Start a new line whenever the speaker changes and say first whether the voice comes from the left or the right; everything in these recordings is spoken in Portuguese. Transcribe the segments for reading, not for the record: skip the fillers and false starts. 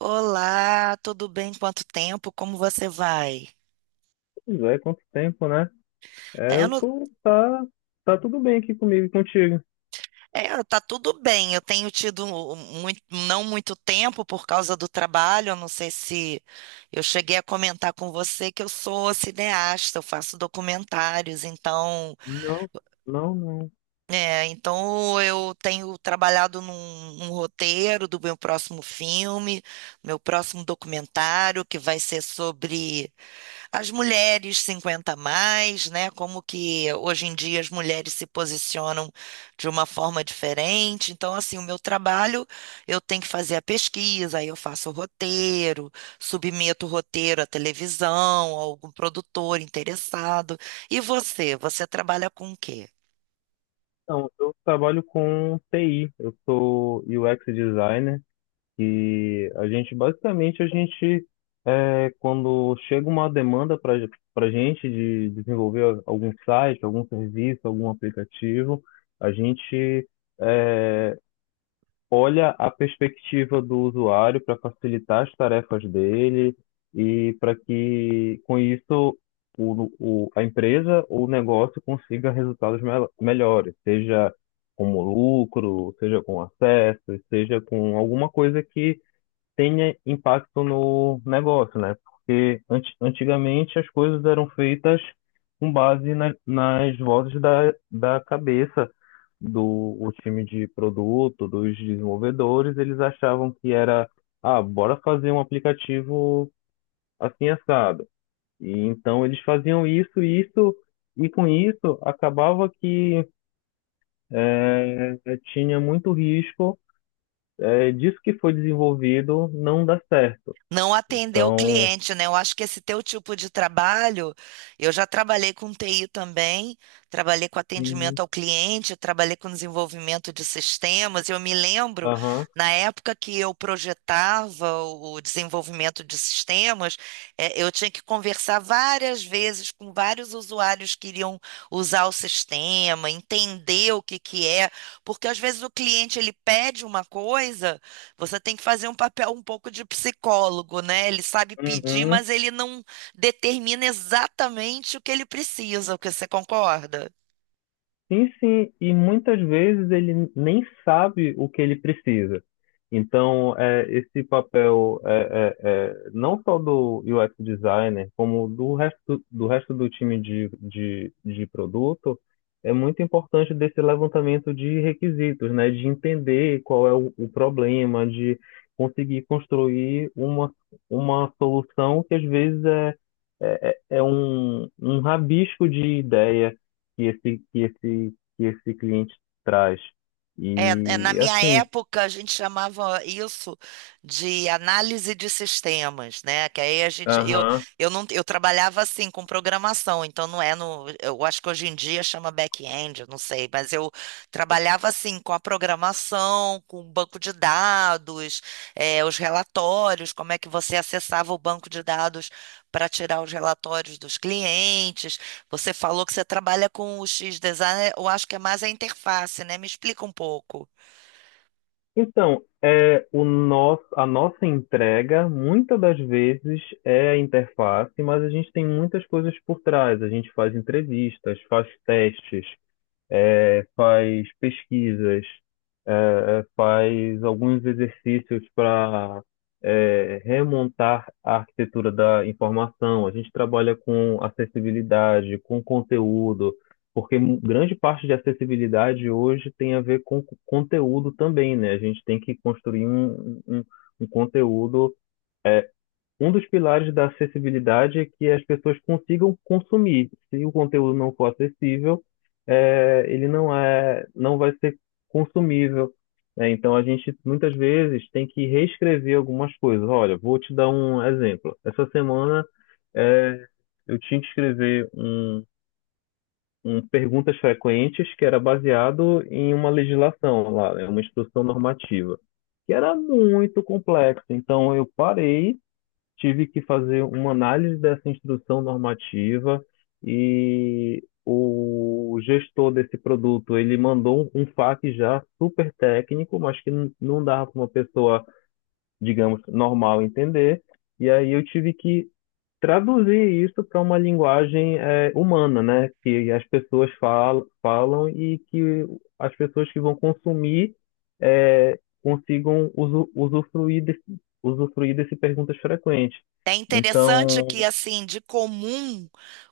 right: Olá, tudo bem? Quanto tempo? Como você vai?
left: Pois é, quanto tempo, né? É,
right: É, eu
left: eu
right: não,
left: tô, tá, tá tudo bem aqui comigo e contigo.
right: é, Tá tudo bem. Eu tenho tido não muito tempo por causa do trabalho. Eu não sei se eu cheguei a comentar com você que eu sou cineasta, eu faço documentários, então,
left: Não, não, não.
right: então eu tenho trabalhado num roteiro do meu próximo filme, meu próximo documentário, que vai ser sobre as mulheres 50 a mais, né? Como que hoje em dia as mulheres se posicionam de uma forma diferente. Então, assim, o meu trabalho, eu tenho que fazer a pesquisa, aí eu faço o roteiro, submeto o roteiro à televisão, a algum produtor interessado. E você, você trabalha com o quê?
left: Então, eu trabalho com TI, eu sou UX designer e a gente, basicamente, quando chega uma demanda para gente de desenvolver algum site, algum serviço, algum aplicativo, a gente é, olha a perspectiva do usuário para facilitar as tarefas dele e para que, com isso, a empresa ou o negócio consiga resultados melhores, seja como lucro, seja com acesso, seja com alguma coisa que tenha impacto no negócio, né? Porque antigamente as coisas eram feitas com base nas vozes da cabeça do o time de produto, dos desenvolvedores. Eles achavam que era, ah, bora fazer um aplicativo assim assado. E então eles faziam isso, e com isso acabava que tinha muito risco disso que foi desenvolvido não dar certo.
right: Não atender o
left: Então,
right: cliente, né? Eu acho que esse teu tipo de trabalho, eu já trabalhei com TI também, trabalhei com atendimento
left: uhum.
right: ao cliente, trabalhei com desenvolvimento de sistemas. Eu me lembro,
left: Aham.
right: na época que eu projetava o desenvolvimento de sistemas, eu tinha que conversar várias vezes com vários usuários que iriam usar o sistema, entender o que que é, porque às vezes o cliente ele pede uma coisa, você tem que fazer um papel um pouco de psicólogo, né? Ele sabe pedir,
left: Uhum.
right: mas ele não determina exatamente o que ele precisa, o que você concorda?
left: Sim, sim, e muitas vezes ele nem sabe o que ele precisa. Então, esse papel é não só do UX designer, como do resto do time de produto. É muito importante desse levantamento de requisitos, né? De entender qual é o problema, de conseguir construir uma solução que às vezes é um rabisco de ideia que esse, que esse, que esse cliente traz.
right: É, é, na
left: E
right: minha
left: assim,
right: época, a gente chamava isso de análise de sistemas, né? Que aí a gente,
left: aham.
right: eu não, eu trabalhava assim com programação, então não é no, eu acho que hoje em dia chama back-end, eu não sei, mas eu trabalhava assim com a programação, com o banco de dados, os relatórios, como é que você acessava o banco de dados para tirar os relatórios dos clientes. Você falou que você trabalha com o X-Design, eu acho que é mais a interface, né? Me explica um pouco.
left: Então, a nossa entrega, muitas das vezes, é a interface, mas a gente tem muitas coisas por trás. A gente faz entrevistas, faz testes, faz pesquisas, faz alguns exercícios para remontar a arquitetura da informação. A gente trabalha com acessibilidade, com conteúdo, porque grande parte de acessibilidade hoje tem a ver com conteúdo também, né? A gente tem que construir um conteúdo. Um dos pilares da acessibilidade é que as pessoas consigam consumir. Se o conteúdo não for acessível, eh, ele não é, não vai ser consumível, né? Então a gente muitas vezes tem que reescrever algumas coisas. Olha, vou te dar um exemplo. Essa semana eh, eu tinha que escrever um perguntas frequentes que era baseado em uma legislação lá, né, uma instrução normativa, que era muito complexo. Então eu parei, tive que fazer uma análise dessa instrução normativa, e o gestor desse produto, ele mandou um FAQ já super técnico, mas que não dava para uma pessoa, digamos, normal entender. E aí eu tive que traduzir isso para uma linguagem humana, né? Que as pessoas falam, falam, e que as pessoas que vão consumir consigam usufruir desse, perguntas frequentes.
right: É interessante que,
left: Então,
right: assim, de comum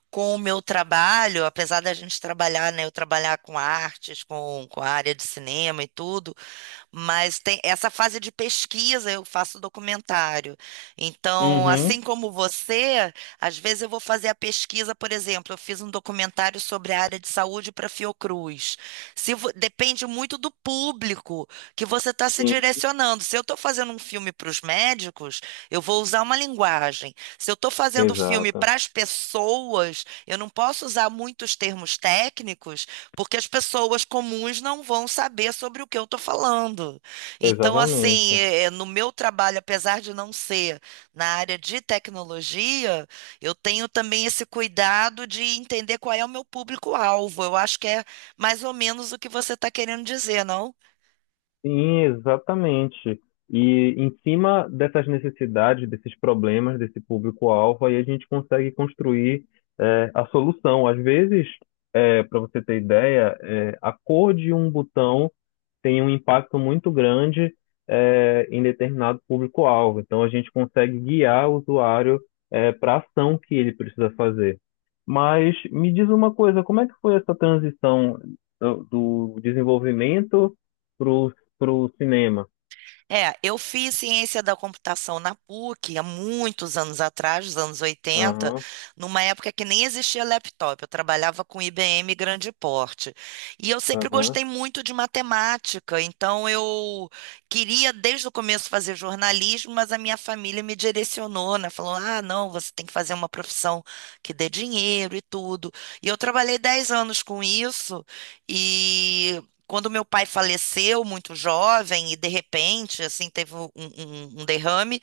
right: com o meu trabalho, apesar da gente trabalhar, né? Eu trabalhar com artes, com a área de cinema e tudo, mas tem essa fase de pesquisa, eu faço documentário. Então,
left: uhum,
right: assim como você, às vezes eu vou fazer a pesquisa, por exemplo, eu fiz um documentário sobre a área de saúde para Fiocruz. Se vo- Depende muito do público que você está se
left: sim,
right: direcionando. Se eu estou fazendo um filme para os médicos, eu vou usar uma linguagem. Se eu estou fazendo filme
left: exata,
right: para as pessoas, eu não posso usar muitos termos técnicos, porque as pessoas comuns não vão saber sobre o que eu estou falando. Então, assim,
left: exatamente.
right: é, no meu trabalho, apesar de não ser na área de tecnologia, eu tenho também esse cuidado de entender qual é o meu público-alvo. Eu acho que é mais ou menos o que você está querendo dizer, não?
left: Sim, exatamente. E em cima dessas necessidades, desses problemas, desse público-alvo, aí a gente consegue construir a solução. Às vezes, para você ter ideia, a cor de um botão tem um impacto muito grande em determinado público-alvo. Então, a gente consegue guiar o usuário para a ação que ele precisa fazer. Mas me diz uma coisa, como é que foi essa transição do desenvolvimento para o cinema?
right: É, eu fiz ciência da computação na PUC há muitos anos atrás, nos anos 80,
left: Aham,
right: numa época que nem existia laptop. Eu trabalhava com IBM grande porte. E eu sempre
left: aham.
right: gostei muito de matemática, então eu queria desde o começo fazer jornalismo, mas a minha família me direcionou, né? Falou: ah, não, você tem que fazer uma profissão que dê dinheiro e tudo. E eu trabalhei 10 anos com isso. E quando meu pai faleceu muito jovem e de repente assim teve um derrame,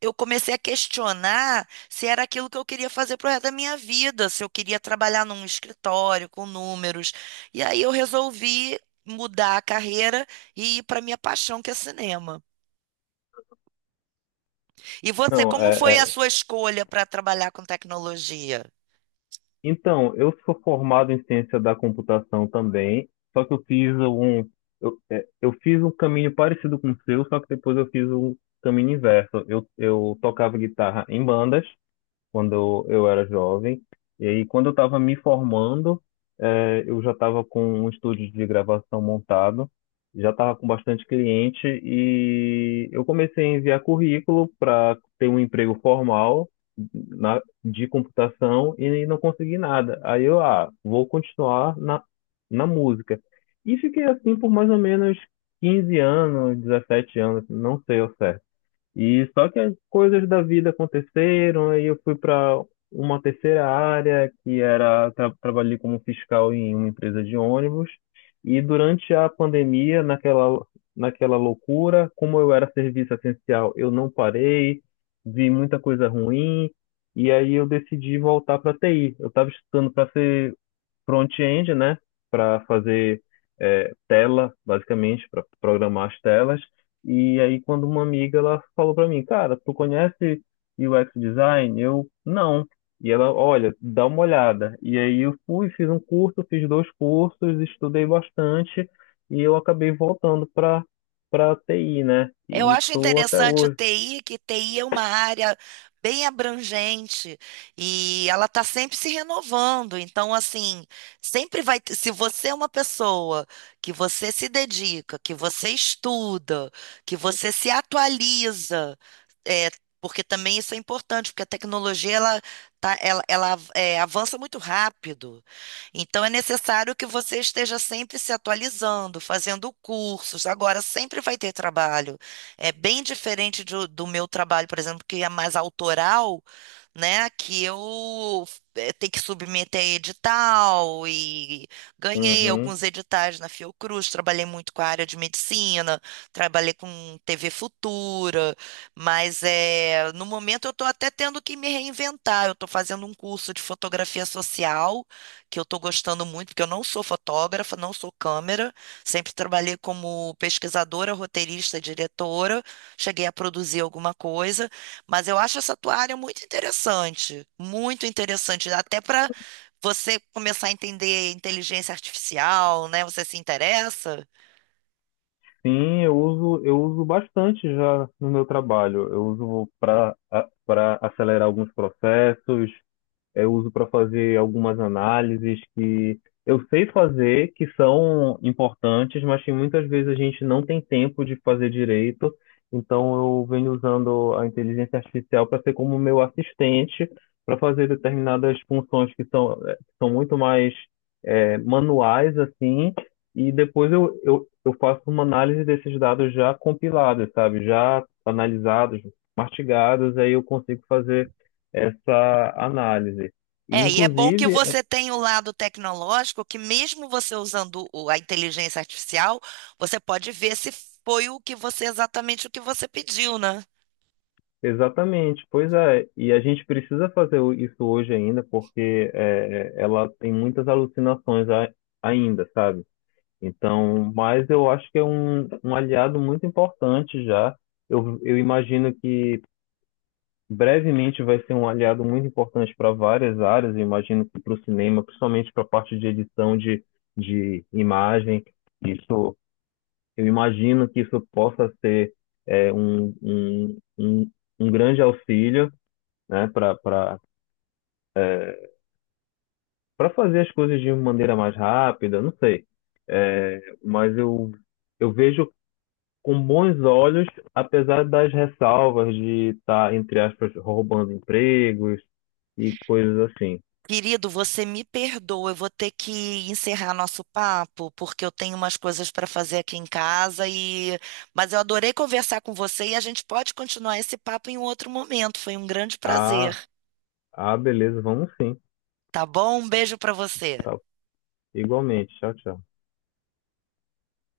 right: eu comecei a questionar se era aquilo que eu queria fazer pro resto da minha vida, se eu queria trabalhar num escritório com números. E aí eu resolvi mudar a carreira e ir para minha paixão, que é cinema. E você,
left: Não,
right: como
left: é,
right: foi a
left: é,
right: sua escolha para trabalhar com tecnologia?
left: Então, eu sou formado em ciência da computação também, só que eu fiz eu fiz um caminho parecido com o seu, só que depois eu fiz um caminho inverso. Eu tocava guitarra em bandas, quando eu era jovem. E aí, quando eu estava me formando, eu já estava com um estúdio de gravação montado, já estava com bastante cliente e eu comecei a enviar currículo para ter um emprego formal de computação e não consegui nada. Aí eu, ah, vou continuar na música. E fiquei assim por mais ou menos 15 anos, 17 anos, não sei ao certo. E só que as coisas da vida aconteceram, aí eu fui para uma terceira área, que era, trabalhei como fiscal em uma empresa de ônibus. E durante a pandemia, naquela loucura, como eu era serviço essencial, eu não parei, vi muita coisa ruim, e aí eu decidi voltar para TI. Eu estava estudando para front-end, né, para fazer tela, basicamente, para programar as telas. E aí, quando uma amiga ela falou para mim, cara, tu conhece UX design? Eu, não. E ela, olha, dá uma olhada. E aí eu fui, fiz um curso, fiz dois cursos, estudei bastante e eu acabei voltando para TI, né?
right: Eu
left: E
right: acho
left: tô até
right: interessante o
left: hoje.
right: TI, que TI é uma área bem abrangente e ela está sempre se renovando. Então, assim, sempre Se você é uma pessoa que você se dedica, que você estuda, que você se atualiza, é, porque também isso é importante, porque a tecnologia ela, tá, ela é, avança muito rápido. Então, é necessário que você esteja sempre se atualizando, fazendo cursos. Agora, sempre vai ter trabalho. É bem diferente do meu trabalho, por exemplo, que é mais autoral, né? Que eu tenho que submeter a edital e ganhei
left: Uhum.
right: alguns editais na Fiocruz, trabalhei muito com a área de medicina, trabalhei com TV Futura, mas é, no momento eu estou até tendo que me reinventar. Eu estou fazendo um curso de fotografia social, que eu estou gostando muito, porque eu não sou fotógrafa, não sou câmera. Sempre trabalhei como pesquisadora, roteirista, diretora, cheguei a produzir alguma coisa, mas eu acho essa tua área muito interessante, até para você começar a entender inteligência artificial, né? Você se interessa?
left: Sim, eu uso bastante já no meu trabalho. Eu uso para acelerar alguns processos, eu uso para fazer algumas análises que eu sei fazer, que são importantes, mas que muitas vezes a gente não tem tempo de fazer direito. Então eu venho usando a inteligência artificial para ser como meu assistente para fazer determinadas funções que que são muito mais manuais assim. E depois eu faço uma análise desses dados já compilados, sabe? Já analisados, mastigados, aí eu consigo fazer essa análise. E,
right: É, e é bom que
left: inclusive,
right: você tenha o lado tecnológico, que mesmo você usando a inteligência artificial, você pode ver se foi o que você exatamente o que você pediu, né?
left: exatamente, pois é, e a gente precisa fazer isso hoje ainda, porque ela tem muitas alucinações ainda, sabe? Então, mas eu acho que é um aliado muito importante já. Eu imagino que brevemente vai ser um aliado muito importante para várias áreas. Eu imagino que para o cinema, principalmente para a parte de edição de imagem, isso, eu imagino que isso possa ser é, um, um, um, um grande auxílio, né, para fazer as coisas de uma maneira mais rápida, não sei. É, mas eu vejo com bons olhos, apesar das ressalvas de estar, entre aspas, roubando empregos e coisas assim.
right: Querido, você me perdoa, eu vou ter que encerrar nosso papo, porque eu tenho umas coisas para fazer aqui em casa e mas eu adorei conversar com você e a gente pode continuar esse papo em um outro momento. Foi um grande prazer,
left: Ah, ah, beleza, vamos sim.
right: tá bom? Um beijo para você.
left: Tá. Igualmente. Tchau, tchau.